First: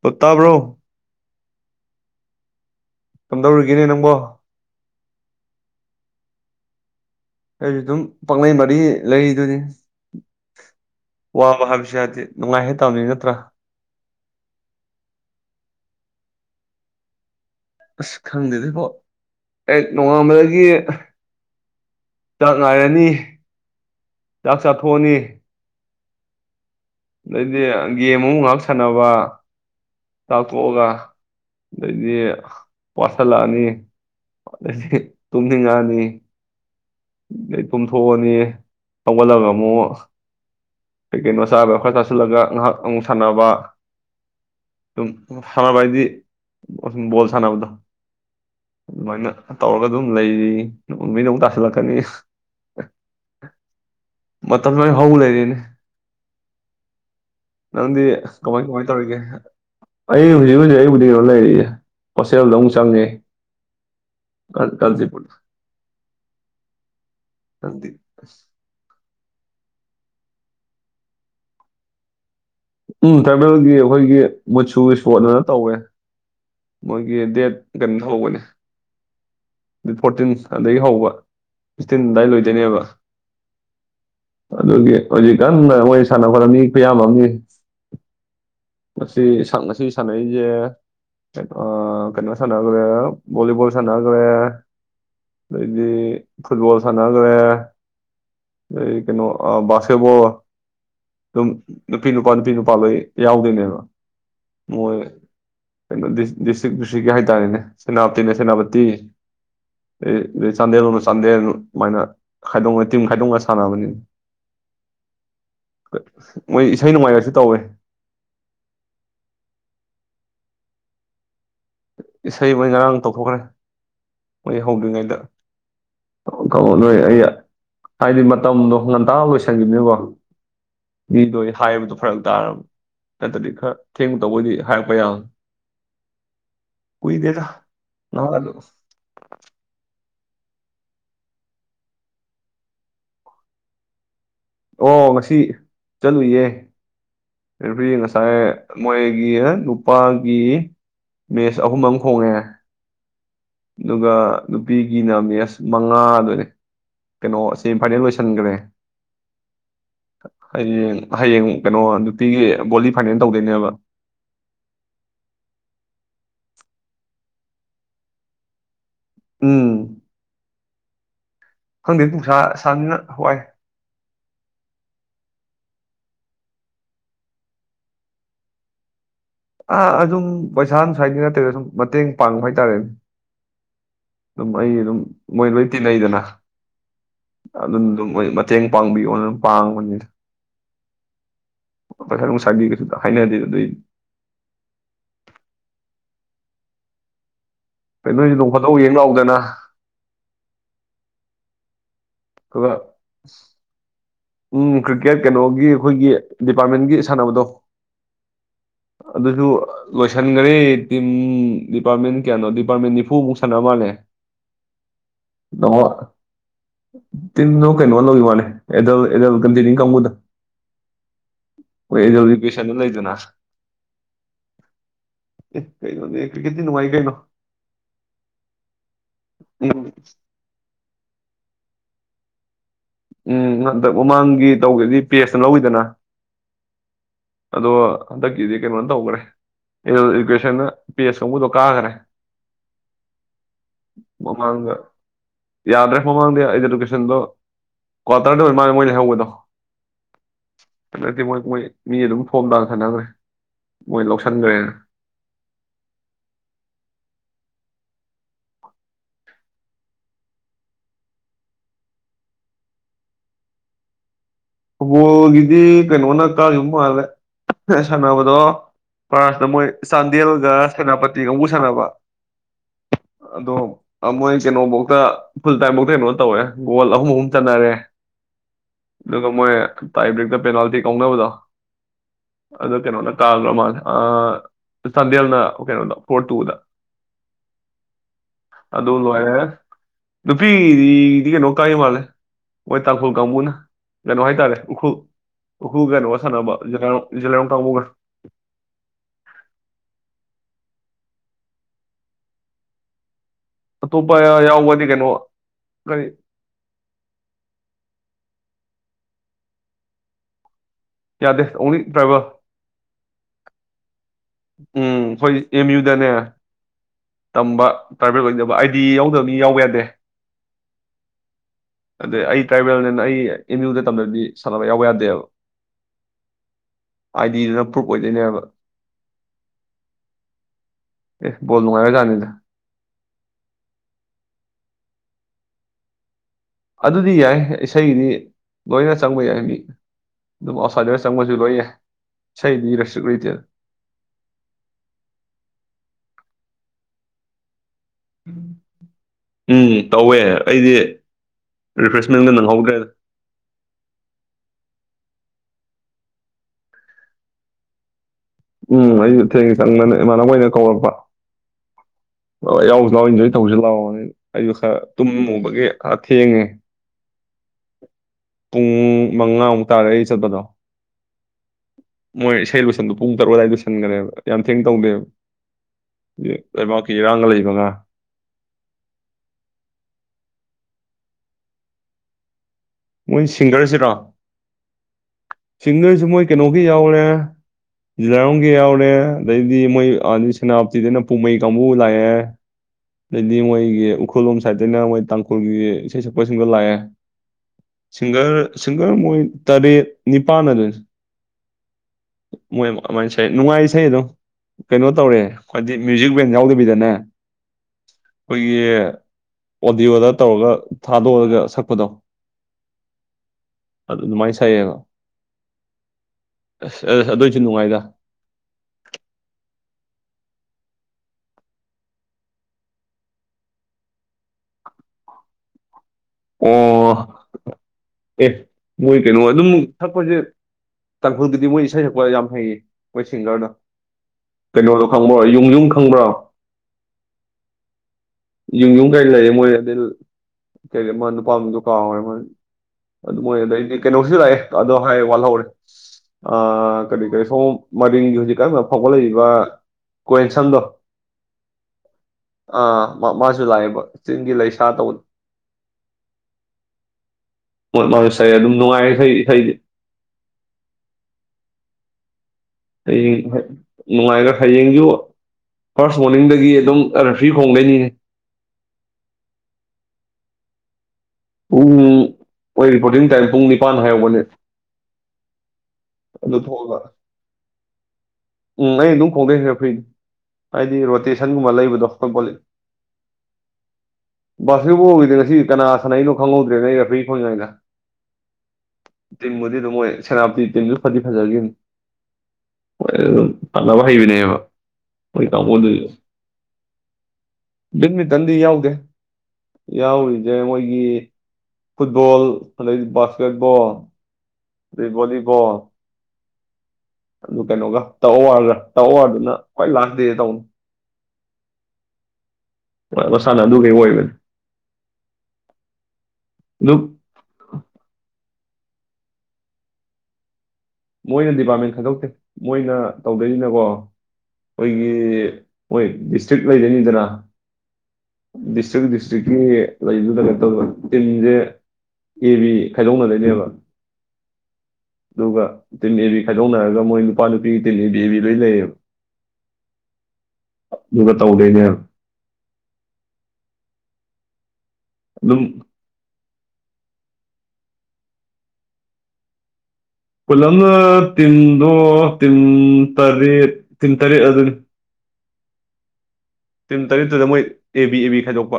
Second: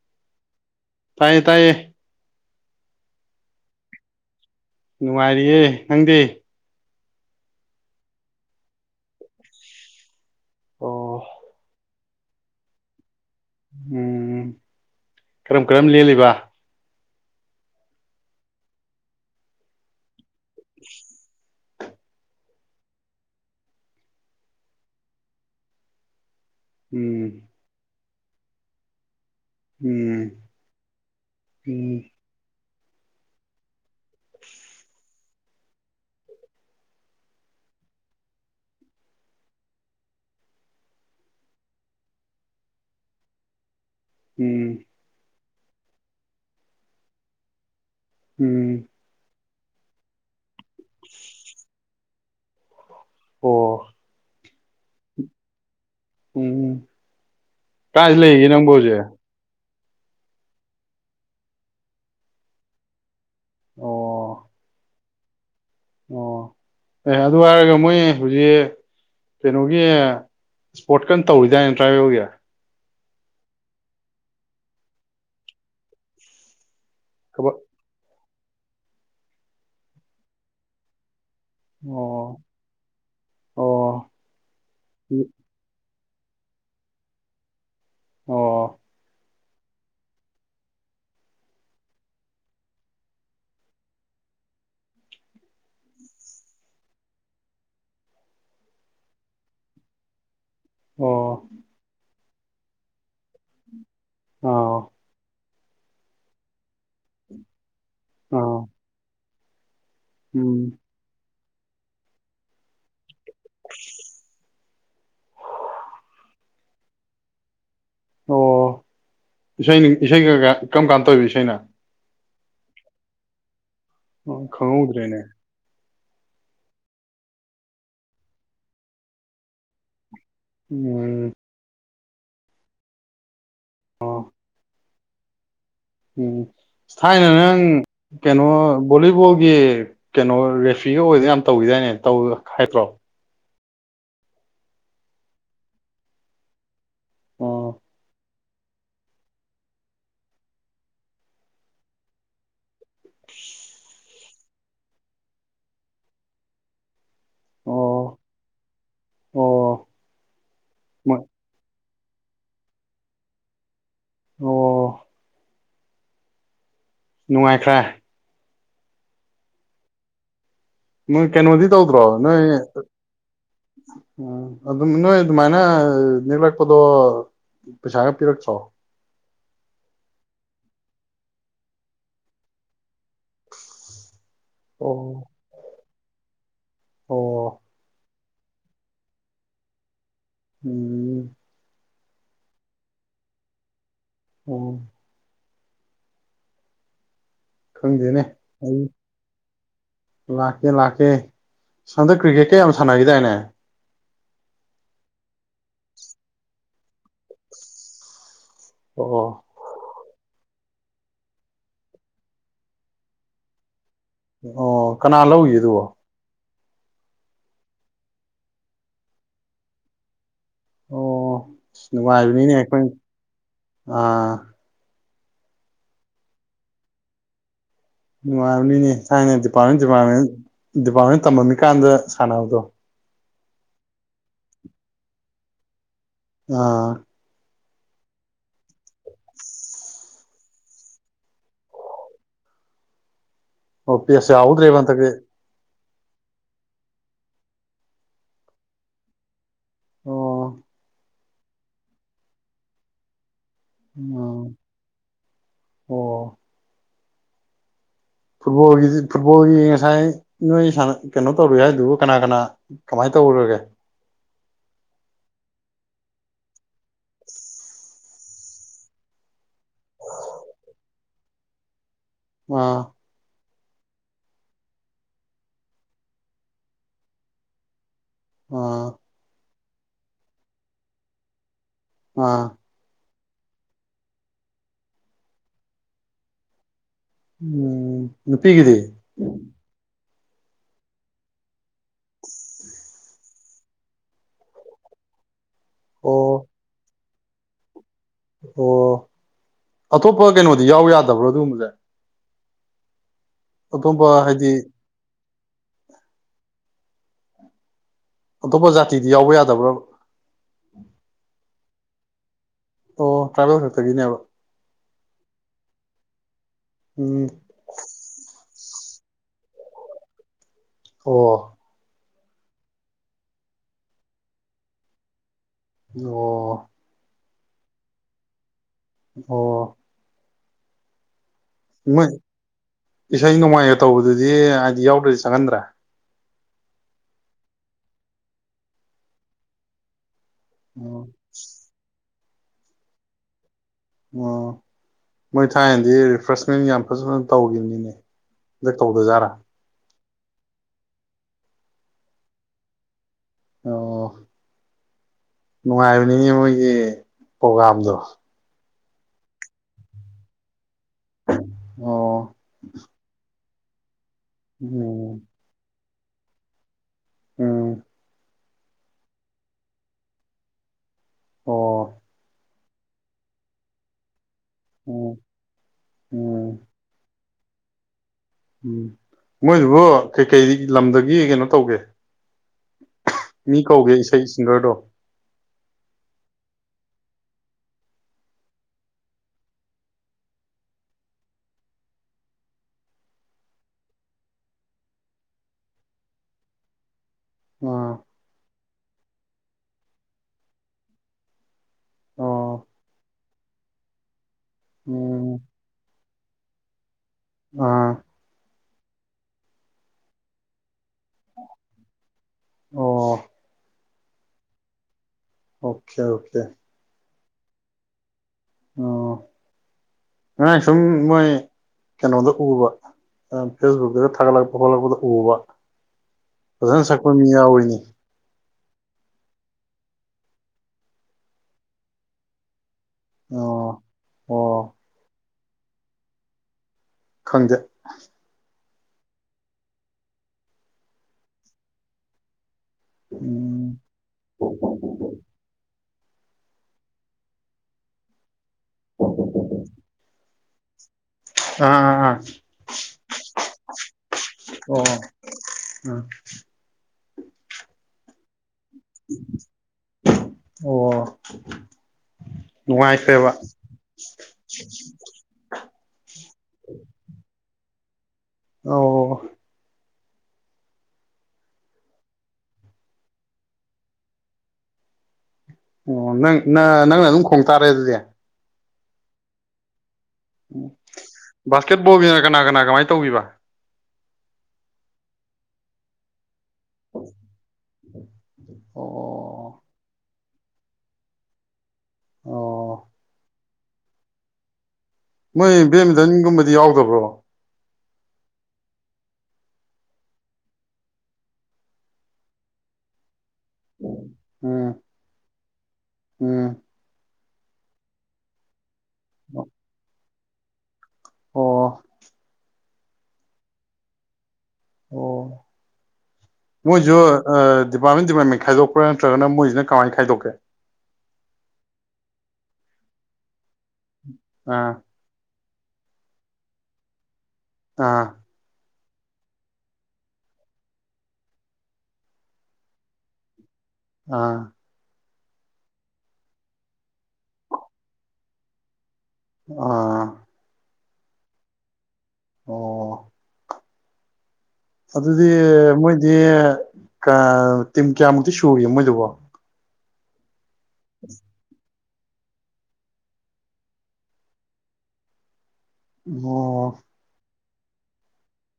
ꯄꯨꯠꯇꯕ꯭ꯔꯣ꯫ ꯇꯥꯏꯌꯦ ꯇꯌꯦ꯫ ꯀꯝꯗꯧꯔꯤꯒꯦꯅꯦ ꯅꯪꯕꯣ꯫ ꯅꯨꯡꯉꯥꯏꯔꯤꯌꯦ ꯅꯪꯗꯤ꯫ ꯑꯩꯁꯨ ꯑꯗꯨꯝ ꯄꯥꯛꯅꯩ ꯃꯔꯤ ꯂꯩꯔꯤꯗꯨꯅꯤ꯫ ꯑꯣ ꯋꯥꯕ ꯍꯥꯏꯕꯁꯨ꯫ ꯅꯨꯡꯉꯥꯏꯍꯥꯏ ꯇꯥꯝꯅꯤ ꯅꯠꯇ꯭ꯔꯥ꯫ ꯎꯝ ꯀꯔꯝ ꯀꯔꯝ ꯂꯦꯜꯂꯤꯕ꯫ ꯑꯁ ꯈꯪꯗꯦꯗ ꯏꯕꫭ ꯍ‌ꯦꯛ ꯅꫭꯡꯉꯥꯟꯕꯗꯒꯤ꯫ ꯒꯤ꯫ ꯆꯥꯛ ꯉꯥꯏꯔꯅꯤ ꯆꯥꯛ ꯆꯥꯊꯣꯛꯑꯅꯤ꯫ ꯎꯝ꯫ ꯑꯗꯩꯗꯤ ꯒꯦꯝ ꯑꯃꯨꯛ ꯉꯥꯏꯍꯥꯛ ꯁꯥꯟꯅꯕ꯫ ꯎꯝ ꯆꯥꯛꯇꫭꯛ ꯑꯒ ꯎꯝ ꯑꯗꯩꯗꯤ꯫ ꯋꯥꯁꯤꯜꯂꯛꯑꯅꯤꯗꯩꯗꯤ ꯇꯨꯝꯅꯤꯡꯉꯛꯑꯅꯤ ꯑꯗꯩ ꯇꯨꯝꯊꯣꯛꯑꯅꯤ ꯇꯧꯒꯜꯂꯒ ꯑꯃꯨꯛ꯫ ꯀꯩ ꯀꯩꯅꯣ ꯆꯥꯕ ꯈꯔ ꯆꯥꯁꯤꯜꯂꯒ ꯉꯥꯏꯍꯥꯛ ꯑꯃꯨꯛ ꯁꯥꯟꯅꯕ꯫ ꯎꯝ꯫ ꯁꯅꯕꯥꯏꯗꯤ ꯕꯣꯜ ꯁꯅꯕꯨꯗ꯫ ꯎꯝ꯫ ꯇꯧꯔꯒ ꯑꯗꯨꯝ ꯂꯩꯔꯤ꯫ ꯅꯨꯃꯤꯠ ꯑꯃꯨꯛ ꯇꯥꯁꯤꯜ ꯂꯥꯛꯀꯅꯤ꯫ [inaudible] ꯑꯣ ꯃꯥꯇꯝ ꯂꯣꯏ ꯍꯧ ꯂꯩꯔꯦꯅꯦ꯫ ꯎꯝ ꯅꯥꯡꯗꯤ ꯀꯥꯏ ꯂꯩꯔꯤꯒꯦ ꯀꯃꯥꯏ- ꯅꯪꯕꯨ ꯀꯃꯥꯏ ꯍꯧꯖꯤꯛ ꯇꯧꯔꯤꯒꯦ? ꯑꯩ ꯍꯧꯖꯤꯛ - ꯍꯧꯖꯤꯛ ꯑꯩꯕꯨꯗꯤꯡ ꯂꯩꯔꯏꯦ ꯍꯣꯁꯇꯦꯜꯗꯣ ꯑꯃꯨꯛ ꯆꯪꯉꯦ꯫ ꯑꯣ ꯀ ꯀꯥꯟꯆꯤꯄꯨꯔ꯫ ꯑꯣ꯫ ꯑꯦ ꯑꯗꯨ ꯍꯥꯏꯔꯒ ꯅꯪꯗꯤ ꯃꯣꯏ ꯍꯤꯖꯤꯛ ꯀꯩꯅꯣꯒꯤ ꯏꯁꯄꯣꯔꯠ ꯀꯟꯅ ꯇꯧꯔꯤꯗꯥꯏꯅꯦ ꯇ꯭ꯔꯥꯏꯕꯦꯜꯒꯤ꯫ ꯎꯝ ꯇ꯭ꯔꯥꯏꯕꯦꯜꯒꯤ ꯑꯩꯈꯣꯏꯒꯤ ꯃꯨꯁꯨ ꯏꯁꯄꯣꯠ ꯑꯅ ꯇꯧꯋꯦ꯫ ꯃꯣꯏꯒꯤ ꯗꯦꯠ ꯀꯕ ꯀꯩꯅ ꯍꯧꯕꯅꯦ꯫ ꯑꯗꯨ ꯐꯣꯔꯇꯤꯟ ꯑꯗꯨꯗꯒꯤ ꯍꯧꯕ꯫ ꯏꯁꯇꯤꯟ ꯑꯗꯨꯗꯥꯏ ꯑꯣ ꯂꯣꯏꯗꯣꯏꯅꯦꯕ ꯑꯣ ꯑꯗꯨꯒꯤ ꯍꯧꯖꯤꯛꯀꯥꯟꯅ ꯃꯣꯏ ꯁꯥꯟꯅ ꯈꯣꯠ ꯃꯤ ꯈꯨꯌꯝ ꯑꯃꯅꯤ꯫ ꯑꯣ ꯃꯁꯤ ꯁꯛꯉꯥ ꯁꯤ ꯁꯥꯟꯅꯩꯖꯦ ꯀꯩꯅꯣ ꯁꯥꯟꯅꯈ꯭ꯔꯦ ꯚꯣꯂꯤꯕꯣꯜ ꯁꯥꯟꯅꯈ꯭ꯔꯦ, ꯑꯗꯩꯗꯤ ꯐꯨꯠꯕꯣꯜ ꯁꯥꯟꯅꯈ꯭ꯔꯦ ꯑꯗꯩ ꯀꯩꯅꯣ ꯕꯥꯁꯀꯦꯠꯕꯣꯜ꯫ ꯑꯣ [unintelligible] ꯅꯨꯄꯤ- ꯅꯨꯄꯥ ꯅꯨꯄꯤ-ꯅꯨꯄꯥ ꯂꯣꯏ ꯌꯥꯎꯗꯣꯏꯅꯦꯕ꯫ ꯑꯥ ꯃꯣꯏ ꯀꯩꯅꯣꯗꯤ ꯗꯤꯁꯇ꯭ꯔꯤꯛ - ꯗꯤꯁꯇ꯭ꯔꯤꯛꯀꯤ ꯍꯥꯏꯇꯥꯔꯦꯅꯦ꯫ ꯁꯦꯅꯥꯄꯇꯤꯅꯦ ꯑꯥ ꯁꯦꯅꯥꯄꯇꯤ꯫ ꯎꯝ ꯆꯟꯗꯦꯜꯅ ꯆꯥꯟꯗꯦꯜ ꯫ ꯁꯃꯥꯏꯅ ꯈꯥꯏꯗꯣꯛꯅ ꯇꯤꯝ ꯥꯈꯥꯏꯗꯣꯛꯅꯔꯥ ꯁꯥꯟꯕꯅꯤ꯫ ꯃꯣꯏ ꯏꯁꯩ ꯅꯨꯡꯉꯥꯏꯒꯁꯨ ꯇꯧꯋꯦ꯫ ꯑꯣ ꯏꯁꯩ ꯏꯁꯩ ꯀꯔꯝ ꯀꯥꯟ ꯇꯧꯕ ꯏꯁꯩꯅ? ꯏꯁꯩ ꯃꯣꯏ ꯉꯔꯥꯡ ꯇꯧꯊꯣꯛꯈ꯭ꯔꯦ꯫ ꯑꯣ ꯈꯡꯍꯧꯗ꯭ꯔꯦꯅꯦ꯫ ꯀꯩꯅꯣ ꯅꯣꯏ ꯑꯩ ꯍꯥꯏꯗꯤ ꯃꯇꯝꯗꯣ ꯉꯟꯇꯥ ꯂꯣꯏꯁꯤꯟꯈꯤꯕꯅꯦꯀꯣ꯫ ꯎꯝ ꯃꯤꯗꯣ ꯍꯦ ꯍꯥꯏꯕꯗꯣ꯫ ꯐꯔꯛ ꯇꯥꯔꯕ ꯅꯠꯇꯗꯤ ꯈꯔ ꯊꯦꯡꯅ ꯑꯣ ꯇꯧꯕꯩꯅꯤ ꯍꯥꯏ [unintelligible] ꯎꯝ ꯁꯥꯏꯅ ꯅꯪ ꯀꯩꯅꯣ ꯅꯍꯥꯟ ꯣꯂꯤꯕꯣꯜ ꯒꯤ ꯀꯩꯅꯣ ꯔꯦꯐꯤꯒ ꯑꯣꯏꯗꯅ ꯌꯥꯝ ꯇꯧꯋꯗꯥꯏꯅꯦ ꯇꯧ ꯍꯥꯏꯠꯇ꯭ꯔꯣ ꯑꯣ ꯉꯁꯤ ꯆꯠꯂꯨꯌꯦꯦ ꯑꯣ ꯐꯔꯕꯤ ꯉꯁꯥꯏ ꯃꯣꯏꯒꯤ ꯅꯨꯄꯥꯒꯤ ꯃꯦꯁ ꯑꯍꯨꯝ ꯑꯃ ꯈꯣꯡꯉꯦ ꯑꯗꯨꯒ ꯅꯨꯄꯤꯒꯤꯅ ꯃꯦꯁ ꯃꯉꯥ ꯑꯗꯨꯅꯦ ꯀꯩꯅꯣ ꯑꯁꯤꯦ ꯐꯥꯏꯅꯦꯜ ꯑꯣ ꯂꯣꯏꯁꯟꯈ꯭ꯔꯦ ꯑꯣ ꯍꯌꯦꯡ ꯍꯌꯦꯡ ꯀꯩꯅꯣ ꯅꯨꯄꯤꯒꯤ ꯕꯣꯂꯤ ꯐꯥꯏꯅꯦꯜ ꯇꯧꯗꯣꯏꯅꯦꯕ ꯑꯣ ꯅꯨꯡꯉꯥꯏꯈ꯭ꯔꯦ ꯎꯝ ꯃꯣꯏ ꯀꯩꯅꯣꯗꯤ ꯇꯧꯗ꯭ꯔꯣ ꯈꯪꯗꯦ ꯅꯣꯏ ꯅꯨꯡꯁꯥ ꯁꯥꯕꯅꯤꯅ ꯋꯥꯏ ꯎꯝ ꯑꯗꯨꯝ ꯅꯣꯏ ꯑꯗꯨꯃꯥꯏꯅ ꯅꯦꯛꯂꯛꯄꯗꯣ ꯄꯩꯁꯥꯒ ꯄꯤꯔꯛꯇ꯭ꯔꯣ ꯑꯥ ꯑꯗꯨꯝ ꯄꯩꯁꯥ ꯅꯨꯡ ꯁꯋꯥꯏꯗꯤ ꯅꯠꯇꯦꯗ ꯁꯨꯝ ꯃꯇꯦꯡ ꯄꯥꯡꯕ ꯍꯥꯏꯇꯥꯔꯦ ꯑꯗꯨꯝ ꯑꯩ ꯑꯣ ꯑꯗꯨꯝ ꯃꯣꯏ ꯂꯣꯏ ꯇꯤꯤꯟꯩꯗꯅ ꯑꯣ ꯑꯗꯨ ꯃꯇꯦꯡ ꯄꯥꯡꯕꯤꯌꯣꯅꯝ ꯄꯥꯡꯕꯅꯤꯗ ꯎꯝ ꯄꯩꯁꯥ ꯅꯨꯡꯁꯥꯒꯤ ꯀꯩꯁꯨꯗ ꯍꯥꯏꯅꯗꯦ ꯑꯗꯨꯗꯏꯗꯤ ꯎꯝ ꯈꯪꯗꯦꯅꯦ ꯅꯣꯏꯁꯨ ꯅꯣꯡ ꯐꯥꯗꯣꯛ ꯑꯩ ꯌꯦꯡ ꯂꯥꯎꯗꯅ ꯂꯥꯛꯀꯦ ꯂꯥꯛꯀꯦ ꯍꯟꯗꯛ ꯀ꯭ꯔꯤꯀꯦꯠꯀ ꯌꯥꯝ ꯑꯗꯨꯒ ꯁꯥꯟꯅꯈꯤꯗꯥꯏꯅꯦ ꯎꯝ ꯀ꯭ꯔꯤꯀꯦꯠ ꯀꯩꯅꯣꯒꯤ ꯑꯩꯈꯣꯏꯒꯤ ꯗꯤꯄꯥꯔꯠꯃꯦꯟꯒꯤ ꯁꯥꯟꯅꯕꯗꯣ ꯑꯣ ꯑꯗꯨꯁꯨ ꯂꯣꯏꯁꯟꯈꯔꯦ ꯇꯤꯝ ꯗꯤꯄꯥꯔꯠꯃꯦꯟ ꯀꯌꯥꯅꯣ ꯗꯤꯄꯥꯔꯠꯃꯦꯟ ꯅꯤꯐꯨꯃꯨꯛ ꯁꯥꯟꯅ ꯃꯥꯜꯂꯦ ꯑꯣ ꯀꯅꯥ ꯂꯧꯈꯤꯒꯦ ꯑꯗꯨꯕꯣ ꯇꯤꯜ ꯂꯣ ꯀꯩꯅꯣ ꯋꯥꯜꯂꯣ ꯋꯥꯅꯦ ꯑꯦꯗꯦꯂ [unintelligible] ꯑꯣ ꯑ ꯅꯨꯡꯉꯥꯏꯕꯅꯤꯅꯦ ꯑꯩꯈꯣꯏ ꯂꯩꯗꯅ ꯑꯥ ꯑꯦ ꯀꯩꯅꯣꯅꯦ ꯀ꯭ꯔꯤꯀꯦꯠꯇꯤ ꯅꯨꯡꯉꯥꯏ ꯀꯩꯅꯣ ꯅꯨꯡꯉꯥꯏꯕꯅꯤꯅꯦ ꯊꯥꯏꯅ ꯎꯝ ꯗꯤꯄꯥꯔꯠꯃꯦꯟ ꯗꯤꯄꯥꯔꯠꯃꯦꯟ ꯗꯤꯄꯥꯔꯠꯃꯦꯟ ꯇꯝꯃꯃꯤꯀꯥꯟꯗ ꯁꯥꯟꯅꯕꯗꯣ ꯎꯝ ꯍꯟꯗꯛ ꯃꯃꯥꯡꯒꯤ ꯇꯧꯒꯗꯤ ꯄꯦꯁꯇ ꯂꯧꯋꯤꯗꯅ ꯑꯥ ꯑꯗꯣ ꯍꯟꯗꯛꯀꯤꯗꯤ ꯀꯩꯅꯣ ꯇꯧꯒ꯭ꯔꯦ ꯏꯜ ꯏꯒ꯭ꯋꯦꯁ [unintelligible] ꯊꯦꯅ ꯄꯦꯁ ꯀꯥꯡꯒꯨꯗꯣ ꯀꯥꯒꯔꯦ ꯑꯣ ꯄꯦꯁ ꯌꯥꯍꯧꯗ꯭ꯔꯦꯕ ꯍꯟꯗꯛꯇꯤ ꯌꯥꯗ꯭ꯔꯦ ꯃꯃꯥꯡꯗ ꯑ ꯑꯗꯨꯀꯦꯁꯟꯗꯣ ꯀ꯭ꯋꯥꯇꯔꯗ ꯑꯣꯏ ꯃꯥꯜꯂꯦ ꯃꯣꯏ ꯂꯩꯍꯧꯕꯗꯣ ꯑꯣ ꯗꯛꯇꯤ ꯃꯣꯏ ꯃꯣꯏ ꯃꯤ ꯑꯗꯨꯝ ꯐꯣꯝ ꯂꯥꯡꯁꯟꯅꯈꯒ꯭ꯔꯦ ꯃꯣꯏ ꯎꯝ ꯂꯧꯁꯤꯟꯗ꯭ꯔꯦꯅ ꯑꯣ ꯐꯨꯠꯕꯣꯜꯒꯤꯖꯤ ꯐꯨꯠꯕꯣꯜꯒꯤ ꯉꯁꯥꯏ ꯅꯣꯏ ꯁꯥꯟꯅ ꯀꯩꯅꯣ ꯇꯧꯔꯨꯏ ꯍꯥꯏꯗꯨꯕꯨ ꯀꯅꯥ ꯀꯅꯥ ꯀꯃꯥꯏꯅ ꯇꯧꯒ꯭ꯔꯒꯦ ꯐꯨꯠꯕꯣꯜꯒꯤꯗꯤ ꯀꯩꯅꯣꯅ ꯀꯥꯒꯤꯕ ꯃꯥꯜꯂꯦ ꯉꯁꯥꯏ ꯁꯥꯟꯅꯕꯗꯣ ꯐꯥꯁ ꯇ ꯃꯣꯏ ꯆꯥꯟꯗꯦꯜꯒ ꯁꯦꯅꯥꯄꯇꯤ ꯀꯥꯡꯒꯨ ꯁꯥꯟꯅꯕ ꯑꯥ ꯑꯗꯣ ꯃꯣꯏ ꯀꯩꯅꯣꯐꯧꯗ ꯐꯨꯜ ꯇꯥꯏꯝꯐꯧꯗ ꯀꯩꯅꯣ ꯇꯧꯋꯦ ꯒꯣꯜ ꯑꯍꯨꯝ ꯑꯍꯨꯝ ꯆꯟꯅꯔꯦ ꯑꯥ ꯑꯗꯨꯒ ꯃꯣꯏ ꯇꯥꯏ ꯕ꯭ꯔꯦꯛꯇ ꯄꯦꯅꯥꯜꯇꯤ ꯀꯥꯎꯅꯕꯗꯣ ꯑꯥ ꯑꯗ ꯀꯩꯅꯣꯗ ꯀꯥꯒ꯭ꯔ ꯃꯥꯜꯂꯦ ꯑ ꯆꯥꯟꯗꯦꯜꯅ ꯀꯩꯅꯣꯗꯣ ꯐꯣ꯭ꯔ ꯇꯨꯗ ꯎꯝ ꯅꯨꯄꯤꯒꯤꯗꯤ ꯅꯨꯄꯤꯗꯤ ꯀꯩꯅꯣ ꯀꯥꯈꯤ ꯃꯥꯜꯂꯦ ꯃꯣꯏ ꯇꯥꯡꯈꯨꯜ ꯀꯥꯡꯕꯨꯅ ꯀꯩꯅꯣ ꯍꯥꯏꯇꯥꯔꯦ ꯎꯈꯨꯜ ꯎꯈꯨꯜꯒ ꯀꯩꯅꯣꯒ ꯑꯣ ꯁꯥꯟꯅꯕ ꯖꯦꯅꯥꯂꯣꯡ ꯖꯦꯂꯤꯌꯥꯡꯔꯣꯡ ꯀꯥꯡꯒꯨꯒ ꯑꯣ ꯑꯇꯣꯞꯄ ꯀꯩꯅꯣꯗꯤ ꯌꯥꯎ ꯌꯥꯗꯕ꯭ꯔꯣ ꯑꯗꯨꯒꯨꯝꯕꯁꯦ ꯑꯇꯣꯞꯄ ꯍꯥꯏꯗꯤ ꯌꯌꯥꯎꯕꯗꯤ ꯀꯩꯅꯣ ꯂꯩ ꯑꯇꯣꯞꯄ ꯖꯥꯇꯤꯗꯤ ꯌꯥꯎꯕ ꯌꯥꯗꯕ꯭ꯔꯕ ꯗꯦ ꯑꯣꯡꯂꯤ ꯇ꯭ꯔꯥꯏꯕꯦꯜ ꯑꯣ ꯇ꯭ꯔꯥꯏꯕꯦꯜ ꯈꯛꯇꯒꯤꯅꯦꯕ ꯎꯝ ꯑꯩꯈꯣꯏ ꯑꯦꯝ ꯌꯨꯗꯅꯦ ꯎꯝ ꯇꯝꯕ ꯇ꯭ꯔꯥꯏꯕꯦꯜ ꯑꯣꯏꯗꯣꯏꯕ ꯑꯥꯏꯗꯤ ꯌꯥꯎꯗꯕ ꯃꯤ ꯌꯥꯎꯕ ꯌꯥꯗꯦ ꯑꯣ ꯑꯗꯩ ꯑꯩ ꯇ꯭ꯔꯥꯏꯕꯦꯜꯅꯦꯅ ꯑꯩ ꯑꯦꯝ ꯌꯨꯗ ꯇꯝꯗꯗꯤ ꯁꯥꯟꯅꯕ ꯌꯥꯎꯕ ꯌꯥꯗꯦꯕ ꯑꯣ ꯑꯥꯏꯗꯤꯗꯨꯅ ꯄ꯭ꯔꯨꯨꯞ ꯑꯣꯏꯗꯣꯏꯅꯦꯕ ꯑꯣ ꯑꯦ ꯕꯣꯜ ꯃꯣꯏ ꯅꯨꯡꯉꯥꯏꯔꯀꯥꯟꯅꯤꯗ ꯏꯁꯩ ꯅꯣꯡꯃꯥꯏꯒ ꯇꯧꯕꯗꯨꯗꯤ ꯑꯥꯏꯗꯤ ꯌꯥꯎꯗ꯭ꯔꯗꯤ ꯆꯪꯍꯟꯗ꯭ꯔꯦ ꯑꯗꯨꯗꯤ ꯌꯥꯏ ꯏꯁꯩꯒꯤꯗꯤ ꯂꯣꯏꯅ ꯆꯪꯕ ꯌꯥꯏ ꯃꯤ ꯑꯗꯨꯝ ꯑꯥꯎꯁꯥꯏꯗꯔ ꯑꯣ ꯆꯪꯕꯁꯨ ꯂꯣꯏ ꯌꯥꯏ ꯏꯁꯩꯗꯤ ꯔꯦꯁꯇ꯭ꯔꯤꯛ ꯂꯩꯇꯦꯗ ꯎꯝ ꯃꯣꯏ ꯊꯥꯏꯅꯗꯤ ꯔꯤꯐ꯭ꯔꯦꯁꯃꯦꯟ ꯌꯥꯝ ꯐꯖꯅ ꯇꯧꯈꯤꯕꯅꯤꯅꯦ ꯍꯟꯗꯛ ꯇꯧꯗꯖꯥꯔꯥ ꯎꯝ ꯇꯧꯋꯦ ꯑꯩꯗꯤ ꯔꯤꯐ꯭ꯔꯦꯁꯃꯦꯟꯒ ꯅꯪꯍꯧꯗ꯭ꯔꯦ ꯑꯣ ꯅꯨꯡꯉꯥꯏꯕꯅꯤꯅꯦ ꯃꯣꯏꯒꯤ ꯄ꯭ꯔꯣꯒꯥ꯭ꯔꯥꯝꯗꯣ ꯎꯝ ꯑꯩꯁꯨ ꯊꯦꯡꯉꯦ ꯆꯪꯗꯅ ꯏꯃꯥꯟꯅꯕꯣꯏꯅ ꯀꯧꯔꯛꯄ ꯑꯣ ꯌꯥ ꯁꯅꯥ ꯇꯧꯁꯨ ꯂꯥꯎꯑꯣ ꯑꯩꯁꯨ ꯈꯔ ꯎꯝ ꯇꯨꯝꯃꯨꯕꯒꯤ ꯀꯥ ꯊ ꯌꯦꯉꯦ ꯎꯝ ꯄꯨꯡ ꯃꯉꯥꯃꯨꯛ ꯇꯥꯔꯦ ꯑꯩ ꯆꯠꯄꯗꯣ ꯑꯣ ꯃꯣꯏ ꯆꯥꯏ ꯂ ꯄꯨꯡ ꯇꯔꯨꯛ ꯑꯗꯨꯏꯗꯣꯏꯟꯒꯅꯦꯕ ꯌꯥꯝ ꯊꯦꯡ ꯇꯧꯗꯦꯕ ꯎꯝ ꯎꯝ ꯂꯩꯕꯥꯛꯀꯤ ꯏꯔꯥꯡ ꯂꯩ ꯀꯪꯂꯉꯥ ꯎꯝ ꯃꯣꯏꯗꯨꯕꯨ ꯀꯩꯀꯩ ꯂꯝꯗꯒꯤ ꯀꯩꯅꯣ ꯇꯧꯒꯦ ꯃꯣꯏ ꯃꯤ ꯁꯤꯡꯒꯔꯁꯤꯔ ꯀꯧꯒꯦ ꯏꯁꯩ ꯁꯤꯡꯒꯔꯗꯣ ꯁꯤꯡꯒꯔꯁꯤ ꯃꯣꯏ ꯀꯩꯅꯣ ꯌꯥꯎꯔꯦ ꯖꯤꯂꯥꯏꯔꯣꯝꯒꯤ ꯌꯥꯎꯔꯦ ꯑꯗꯩꯗꯤ ꯃꯣꯏ ꯑꯩ ꯁꯦꯅꯥꯄꯇꯤꯗꯅ ꯄꯃꯩ ꯀꯥꯡꯕꯨ ꯂꯥꯛꯑꯦ ꯑꯗꯩꯗꯤ ꯃꯣꯏꯒꯤ ꯎꯈ꯭ꯔꯨꯜꯂꯣꯝ ꯁꯥꯏꯠꯇꯩꯅ ꯃꯣꯏ ꯇꯥꯡꯈꯨꯜꯒꯤ ꯏꯁꯩ ꯁꯛꯄ ꯁꯤꯡꯒ ꯂꯥꯛꯑꯦ ꯑ ꯁꯤꯡꯒꯔ ꯁꯤꯡꯒꯔ ꯃꯣꯏ ꯇꯔꯦꯠ ꯅꯤꯄꯥꯟ ꯑꯗꯨ ꯑꯣ ꯃꯣꯏ ꯑꯗꯨꯃꯥꯏꯅ ꯁ ꯅꯨꯡꯉꯥꯏ ꯏꯁꯩ ꯑꯗꯨꯝ ꯀꯩꯅꯣ ꯇꯧꯔꯦ ꯎꯝ ꯍꯥꯏꯗꯤ ꯃ꯭ꯌꯨꯖꯤꯛ ꯕꯦꯟ ꯌꯥꯎꯗꯕꯤꯗꯅꯦ ꯑꯥ ꯑꯩꯈꯣꯏꯒꯤ ꯑꯣꯗꯤꯑꯣꯣꯗ ꯇꯧꯔꯒ ꯊꯥꯗꯣꯛꯑꯒ ꯁꯛꯄꯗꯣ ꯑꯣ ꯑꯗꯨ ꯑꯗꯨꯃꯥꯏꯅ ꯁꯛꯑꯕ ꯑꯣꯀꯦ ꯑꯣꯀꯦ ꯁꯤ ꯅꯨꯡꯉꯥꯏꯗ ꯑꯣ ꯉꯔꯥꯡ ꯁꯨꯝ ꯃꯣꯏ ꯀꯩꯅꯣꯗ ꯎꯕ ꯐꯦꯁꯕꯨꯛꯇꯒ ꯊꯥꯒꯠꯂꯛꯄ ꯈꯠꯂꯛꯄꯗ ꯎꯕ ꯐꯖꯅ ꯑꯣ ꯁꯛꯄ ꯃꯤ ꯌꯥꯎꯔꯤꯅꯤ ꯑꯦ ꯃꯣꯏ ꯀꯩꯅꯣ ꯑꯗꯨꯝ ꯁꯛꯄꯁꯦ ꯇꯥꯡꯈꯨꯜꯗꯗꯤ ꯃꯣꯏ ꯏꯁꯩ ꯁꯛꯄ ꯌꯥꯝ ꯍꯩꯌꯦ ꯃꯣꯏ ꯁꯤꯡꯒꯔꯗ ꯑꯣ ꯑꯣ ꯀꯩꯅꯣꯗꯣ ꯈꯪꯕ ꯑꯣꯏꯣꯏ ꯌꯨꯝ ꯌꯨꯝ ꯈꯪꯕ꯭ꯔꯥ ꯈꯪꯗꯦ ꯌꯨꯝ ꯌꯨꯝ ꯀꯩ ꯂꯩꯔꯦ ꯃꯣꯏ ꯑꯗꯨ ꯆ ꯃꯥꯅ ꯄꯥꯝ ꯗꯨꯀꯥꯦ ꯃꯥ ꯑꯗꯨ ꯃꯣꯏ ꯎꯝ ꯑꯗꯏꯅꯦ ꯀꯩꯅꯣꯁꯨ ꯂꯥꯛꯑꯦ ꯑꯗꯣ ꯍꯥꯏ ꯋꯥꯠꯍꯧꯔꯦ ꯑ ꯀꯔꯤ ꯀꯔꯤ ꯁꯣ ꯃꯔꯤꯒꯨ ꯍꯧꯖꯤ ꯀꯥꯏ ꯁꯛꯂꯦ ꯀ ꯀꯣꯏ ꯊꯪꯝꯕꯣ ꯑꯥ ꯑꯥ ꯑꯥ ꯑꯥ ꯃꯥꯁꯨ ꯂꯥꯛꯑꯦꯕ ꯆꯤꯡꯒꯤ ꯂꯩꯁꯥ ꯇꯧꯅꯤ ꯑ ꯃꯥꯁꯥꯏ ꯑꯗꯨꯝ ꯅꯨꯡꯉꯥꯏ ꯁ ꯁꯩꯗꯤ ꯎꯝ ꯑꯣ ꯍꯌꯦꯡ ꯅꯨꯡꯉꯥꯏꯈ꯭ꯔꯦꯕ ꯅꯨꯡꯉꯥꯏꯈ ꯍꯌꯦꯡꯁꯨ ꯐꯥꯔꯁ ꯃꯣꯔꯅꯤꯡꯗꯒꯤ ꯑꯗꯨꯝ ꯔꯦꯐ꯭ꯔꯤ ꯈꯣꯡꯗꯩꯅꯤꯅꯦ ꯑꯣ ꯄꯨꯡ ꯑꯩꯣꯏ ꯔꯤꯄꯣꯔꯇꯤꯡ ꯇꯥꯏꯝ ꯄꯨꯡ ꯅꯤꯄꯥꯟ ꯍꯥꯏꯍꯧꯕꯅꯦ ꯑꯣ ꯑꯗꯨ ꯅꯪ ꯊꯣꯛꯑꯒ ꯅꯪꯅ ꯑꯗꯨꯝ ꯈꯣꯡ [inaudible] ꯎꯝ ꯑꯩ ꯑꯗꯨꯝ ꯐꯣꯡꯗꯩꯁꯤꯦ ꯐꯨꯏꯅꯦ ꯎꯝ ꯕꯥꯁꯀꯦꯠꯕꯣꯜꯒꯤꯅ ꯕꯣꯂꯤ ꯀꯅꯥ ꯀꯅꯥ ꯀꯃꯥꯏꯅ ꯇꯧꯕꯕ ꯁꯕꯨꯗꯅ ꯉꯁꯤ ꯀꯩꯅꯅꯥꯁꯅꯥ ꯂ ꯐꯪꯍꯧꯗ꯭ꯔꯦ ꯅ ꯔꯐ ꯐꯪꯉꯉꯩꯗ ꯇꯤꯝꯕꯨꯗꯤ ꯑꯣ ꯑꯗꯨꯝ ꯃꯣꯏ ꯁꯦꯅꯥꯇꯤ ꯇꯤꯝꯁꯨ ꯐꯗꯤ ꯐꯖꯒꯦ ꯑꯣ ꯄꯂꯕꯥꯏꯕꯤꯅꯦ ꯃꯣꯏ ꯕꯦꯠꯃꯤꯟꯇꯟꯒꯨꯝꯕꯗꯤ ꯌꯥꯎꯗꯕ꯭ꯔꯣ ꯕꯦꯠꯃꯤꯟꯇꯟꯗꯤ ꯌꯥꯎꯗꯦ ꯌꯥꯎꯔꯤꯁꯦ ꯃꯣꯏꯒꯤ ꯐꯨꯠꯕꯣꯜ ꯑꯗꯩꯕꯥ ꯐꯦꯠꯕꯜ ꯎꯝ ꯑꯩꯕꯣꯕꯣ ꯎꯝ ꯑꯗꯨ ꯀꯩꯅꯣꯒ ꯇꯛꯑꯣ ꯋꯥꯒ ꯇꯧꯑꯣ ꯑꯗꯨꯅ ꯍ꯭ꯣꯏ ꯂꯥꯁ ꯗꯦꯗ ꯇꯧ ꯑꯣ ꯃꯁꯥꯂ ꯑꯗꯨꯗꯨ ꯀꯩ ꯑꯣꯏꯣꯏꯕ ꯑꯣ ꯑꯗꯨ ꯃꯁꯨꯄꯥꯄꯥꯃꯦ ꯈꯥꯏꯗꯣꯛꯄ꯭ꯔꯥ ꯅꯠꯇ꯭ꯔꯒꯅ ꯃꯣꯏꯁꯤꯅ ꯀꯃꯥꯏꯅ ꯈꯥꯏꯗꯣꯛꯀꯦ ꯃꯣꯏꯅ ꯗꯤꯄꯥꯔꯠꯃꯦꯟ ꯈꯟꯗꯣꯛꯇꯦ ꯃꯣꯏꯅ ꯇꯧꯗꯣꯏꯅꯤꯅꯀꯣ ꯑꯥ ꯑꯩꯈꯣꯏꯒꯤ ꯃꯣꯏ ꯗꯤꯁꯇ꯭ꯔꯤꯛ ꯂꯩꯖꯅꯤꯗꯅ ꯑꯥ ꯗꯤꯁꯇ꯭ꯔꯤꯛ ꯗꯤꯁꯇ꯭ꯔꯤꯛꯀꯤ ꯂꯩꯗꯨꯗ ꯀ ꯇꯧꯕ ꯇꯤꯝꯁꯦ ꯑꯦ ꯕꯤ ꯈꯥꯏꯗꯣꯛꯅꯗꯣꯏꯅꯦꯕ ꯑꯥ ꯑꯗꯨꯒꯒ ꯇꯤꯟ ꯑꯦꯕꯤ ꯈꯥꯏꯗꯣꯛꯅꯔꯒ ꯃꯣꯏ ꯅꯨꯄꯥ ꯅꯨꯄꯤꯒꯤ ꯇꯤꯟ ꯑꯦ ꯕꯤ ꯑꯦꯕꯤ ꯂꯣꯏ ꯂꯩꯌꯦꯕ ꯑꯥ ꯑꯗꯨꯒ ꯇꯧꯗꯣꯏꯅꯦ ꯑꯣ ꯑꯗꯨꯗꯤ ꯑꯗꯨꯝ ꯃꯣꯏꯗꯤ ꯇꯤ ꯀꯌꯥꯃꯨꯛꯇ ꯁꯨꯔ ꯌꯦ ꯃꯣꯏꯗꯨꯕꯣ ꯄꯂꯅ ꯇꯤꯟ ꯅꯣ ꯇꯤꯟ ꯇꯔꯦꯠ ꯇꯤꯟ ꯇꯔꯦꯠ ꯑꯗꯨꯅꯤ ꯑꯣ ꯇꯤꯟ ꯇꯔꯗꯨ꯭ꯔꯗ ꯃꯣꯏ ꯑꯦ ꯕꯤ ꯑꯦ ꯕꯤ ꯈꯥꯏꯗꯣꯛꯄ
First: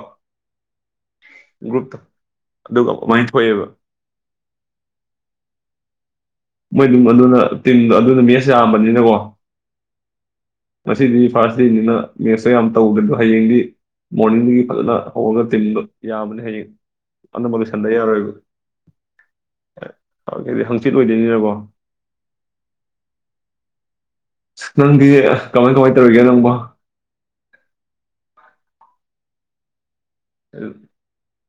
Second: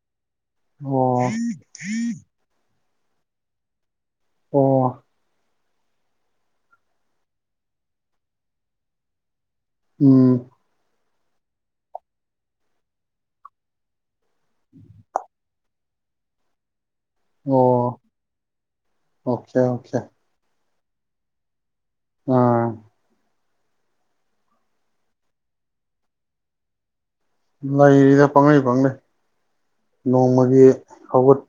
ꯑꯣ ꯒ꯭ꯔꯨꯞꯇ ꯑꯗꯨꯒ ꯒꯃꯥꯏꯅ ꯊꯣꯛꯑꯦꯕ ꯑꯣ ꯃꯣꯏ ꯑꯗꯨꯝ ꯑꯗꯨꯅ ꯇꯤꯝꯗꯣ ꯑꯗꯨꯅ ꯃꯦꯠꯁ ꯌꯥꯝꯕꯅꯤꯅꯀꯣ ꯎꯝ ꯃꯁꯤꯗꯤ ꯐꯥꯔꯁ ꯗꯦꯅꯤꯅ ꯃꯦꯠꯁꯇ ꯌꯥꯝ ꯇꯧꯗ꯭ꯔꯗꯣ ꯍꯌꯦꯡꯗꯤ ꯃꯣꯔꯅꯤꯡꯗꯒꯤ ꯐꯖꯅ ꯍꯧꯔꯒ ꯇꯤꯟꯕ ꯌꯥꯝꯕꯅ ꯍꯌꯦꯡ ꯑꯗꯨꯝꯕ ꯂꯣꯏꯁꯟꯗ ꯑꯣ ꯌꯥꯔꯣꯏꯕꯗꯤ ꯑꯣꯀꯦ ꯑꯣꯀꯦ [inaudible] ꯅꯤ ꯂꯕꯣ ꯑꯥ ꯅꯪꯗꯤ ꯀꯃꯥꯏ ꯀꯃꯥꯏ ꯇꯧꯔꯤꯒꯦ ꯅꯪꯕ ꯂꯩꯔꯤꯗ ꯐꯪꯉꯩ ꯐꯪꯗꯩ ꯅꯣꯡꯃꯒꯤ ꯍꯧꯒꯠ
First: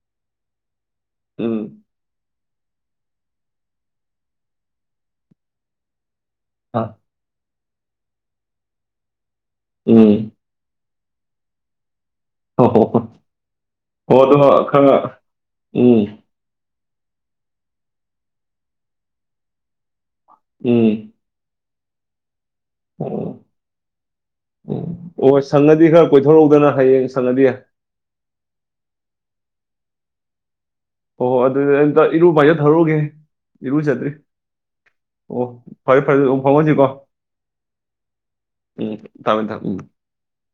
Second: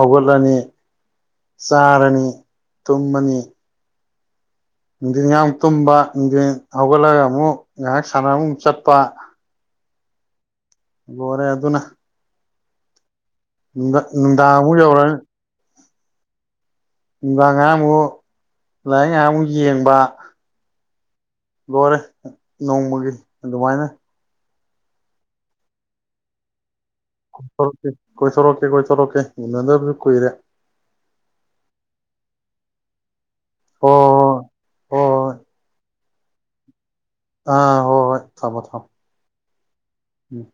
ꯑꯒꯔꯂꯅꯤ ꯎꯝ ꯁꯥꯔꯅꯤ ꯇꯨꯝꯃꯅꯤ ꯗꯤꯤꯟꯒꯥꯡ ꯇꯨꯝꯕ ꯑꯥ ꯑꯂꯒ ꯑꯃꯨ ꯉꯥꯏꯍꯥꯛ ꯁꯥꯟ ꯆꯠꯄ ꯎꯝ ꯂꯣꯏꯔꯦ ꯑꯗꯨꯅ ꯍ ꯍꯣ ꯍꯣ ꯅꯨꯡꯗꯥ ꯅꯨꯡꯗꯥꯡ ꯑꯃꯨꯛ ꯌꯧꯔꯛꯅꯤ ꯏ ꯅꯨꯪꯗꯥꯡ ꯉꯥꯏꯍꯥꯛ ꯑꯃꯨꯛ ꯂꯥꯏꯔꯤꯛ ꯉꯥ ꯑꯃꯨꯛ ꯌꯦꯡꯕ ꯎꯝ ꯂꯣꯏꯔꯦ ꯅꯣꯡꯃꯒꯤ ꯑꯣ ꯑꯗꯨꯃꯥꯏꯅ ꯎꯝ ꯑꯣ ꯁꯪꯉꯗꯤ ꯈꯔ ꯀꯣꯏꯊꯣꯔꯎꯗꯅ ꯀꯣꯏꯊꯣꯔꯛꯀꯦ ꯀꯣꯏꯊꯔꯛꯀꯦ ꯀꯣꯏꯊꯔꯛꯀꯦ ꯎꯟꯅꯗꯖ ꯀꯏꯔꯦ ꯍꯣꯏ ꯍꯣꯏ ꯑꯗꯨꯗꯤ ꯑꯝꯇ ꯏꯔꯨ ꯄ ꯍꯥꯏꯖꯠ ꯊꯧꯔꯨꯒꯦ ꯏꯔꯨꯖꯗꯔ꯭ꯤ ꯍꯣꯏ ꯍꯣꯏ ꯍꯣꯏ ꯍꯣꯏ ꯍꯣꯏ ꯑꯣ ꯐꯔꯦ ꯐꯔꯦ ꯑꯗꯨꯝ ꯐꯥꯎꯍꯟꯁꯤꯀꯣ ꯑꯥ ꯍꯣꯏ ꯍꯣꯏ ꯊꯃꯣ ꯊꯝ ꯊꯝꯃꯦ ꯊꯝꯃꯦ ꯎꯝ ꯎꯝ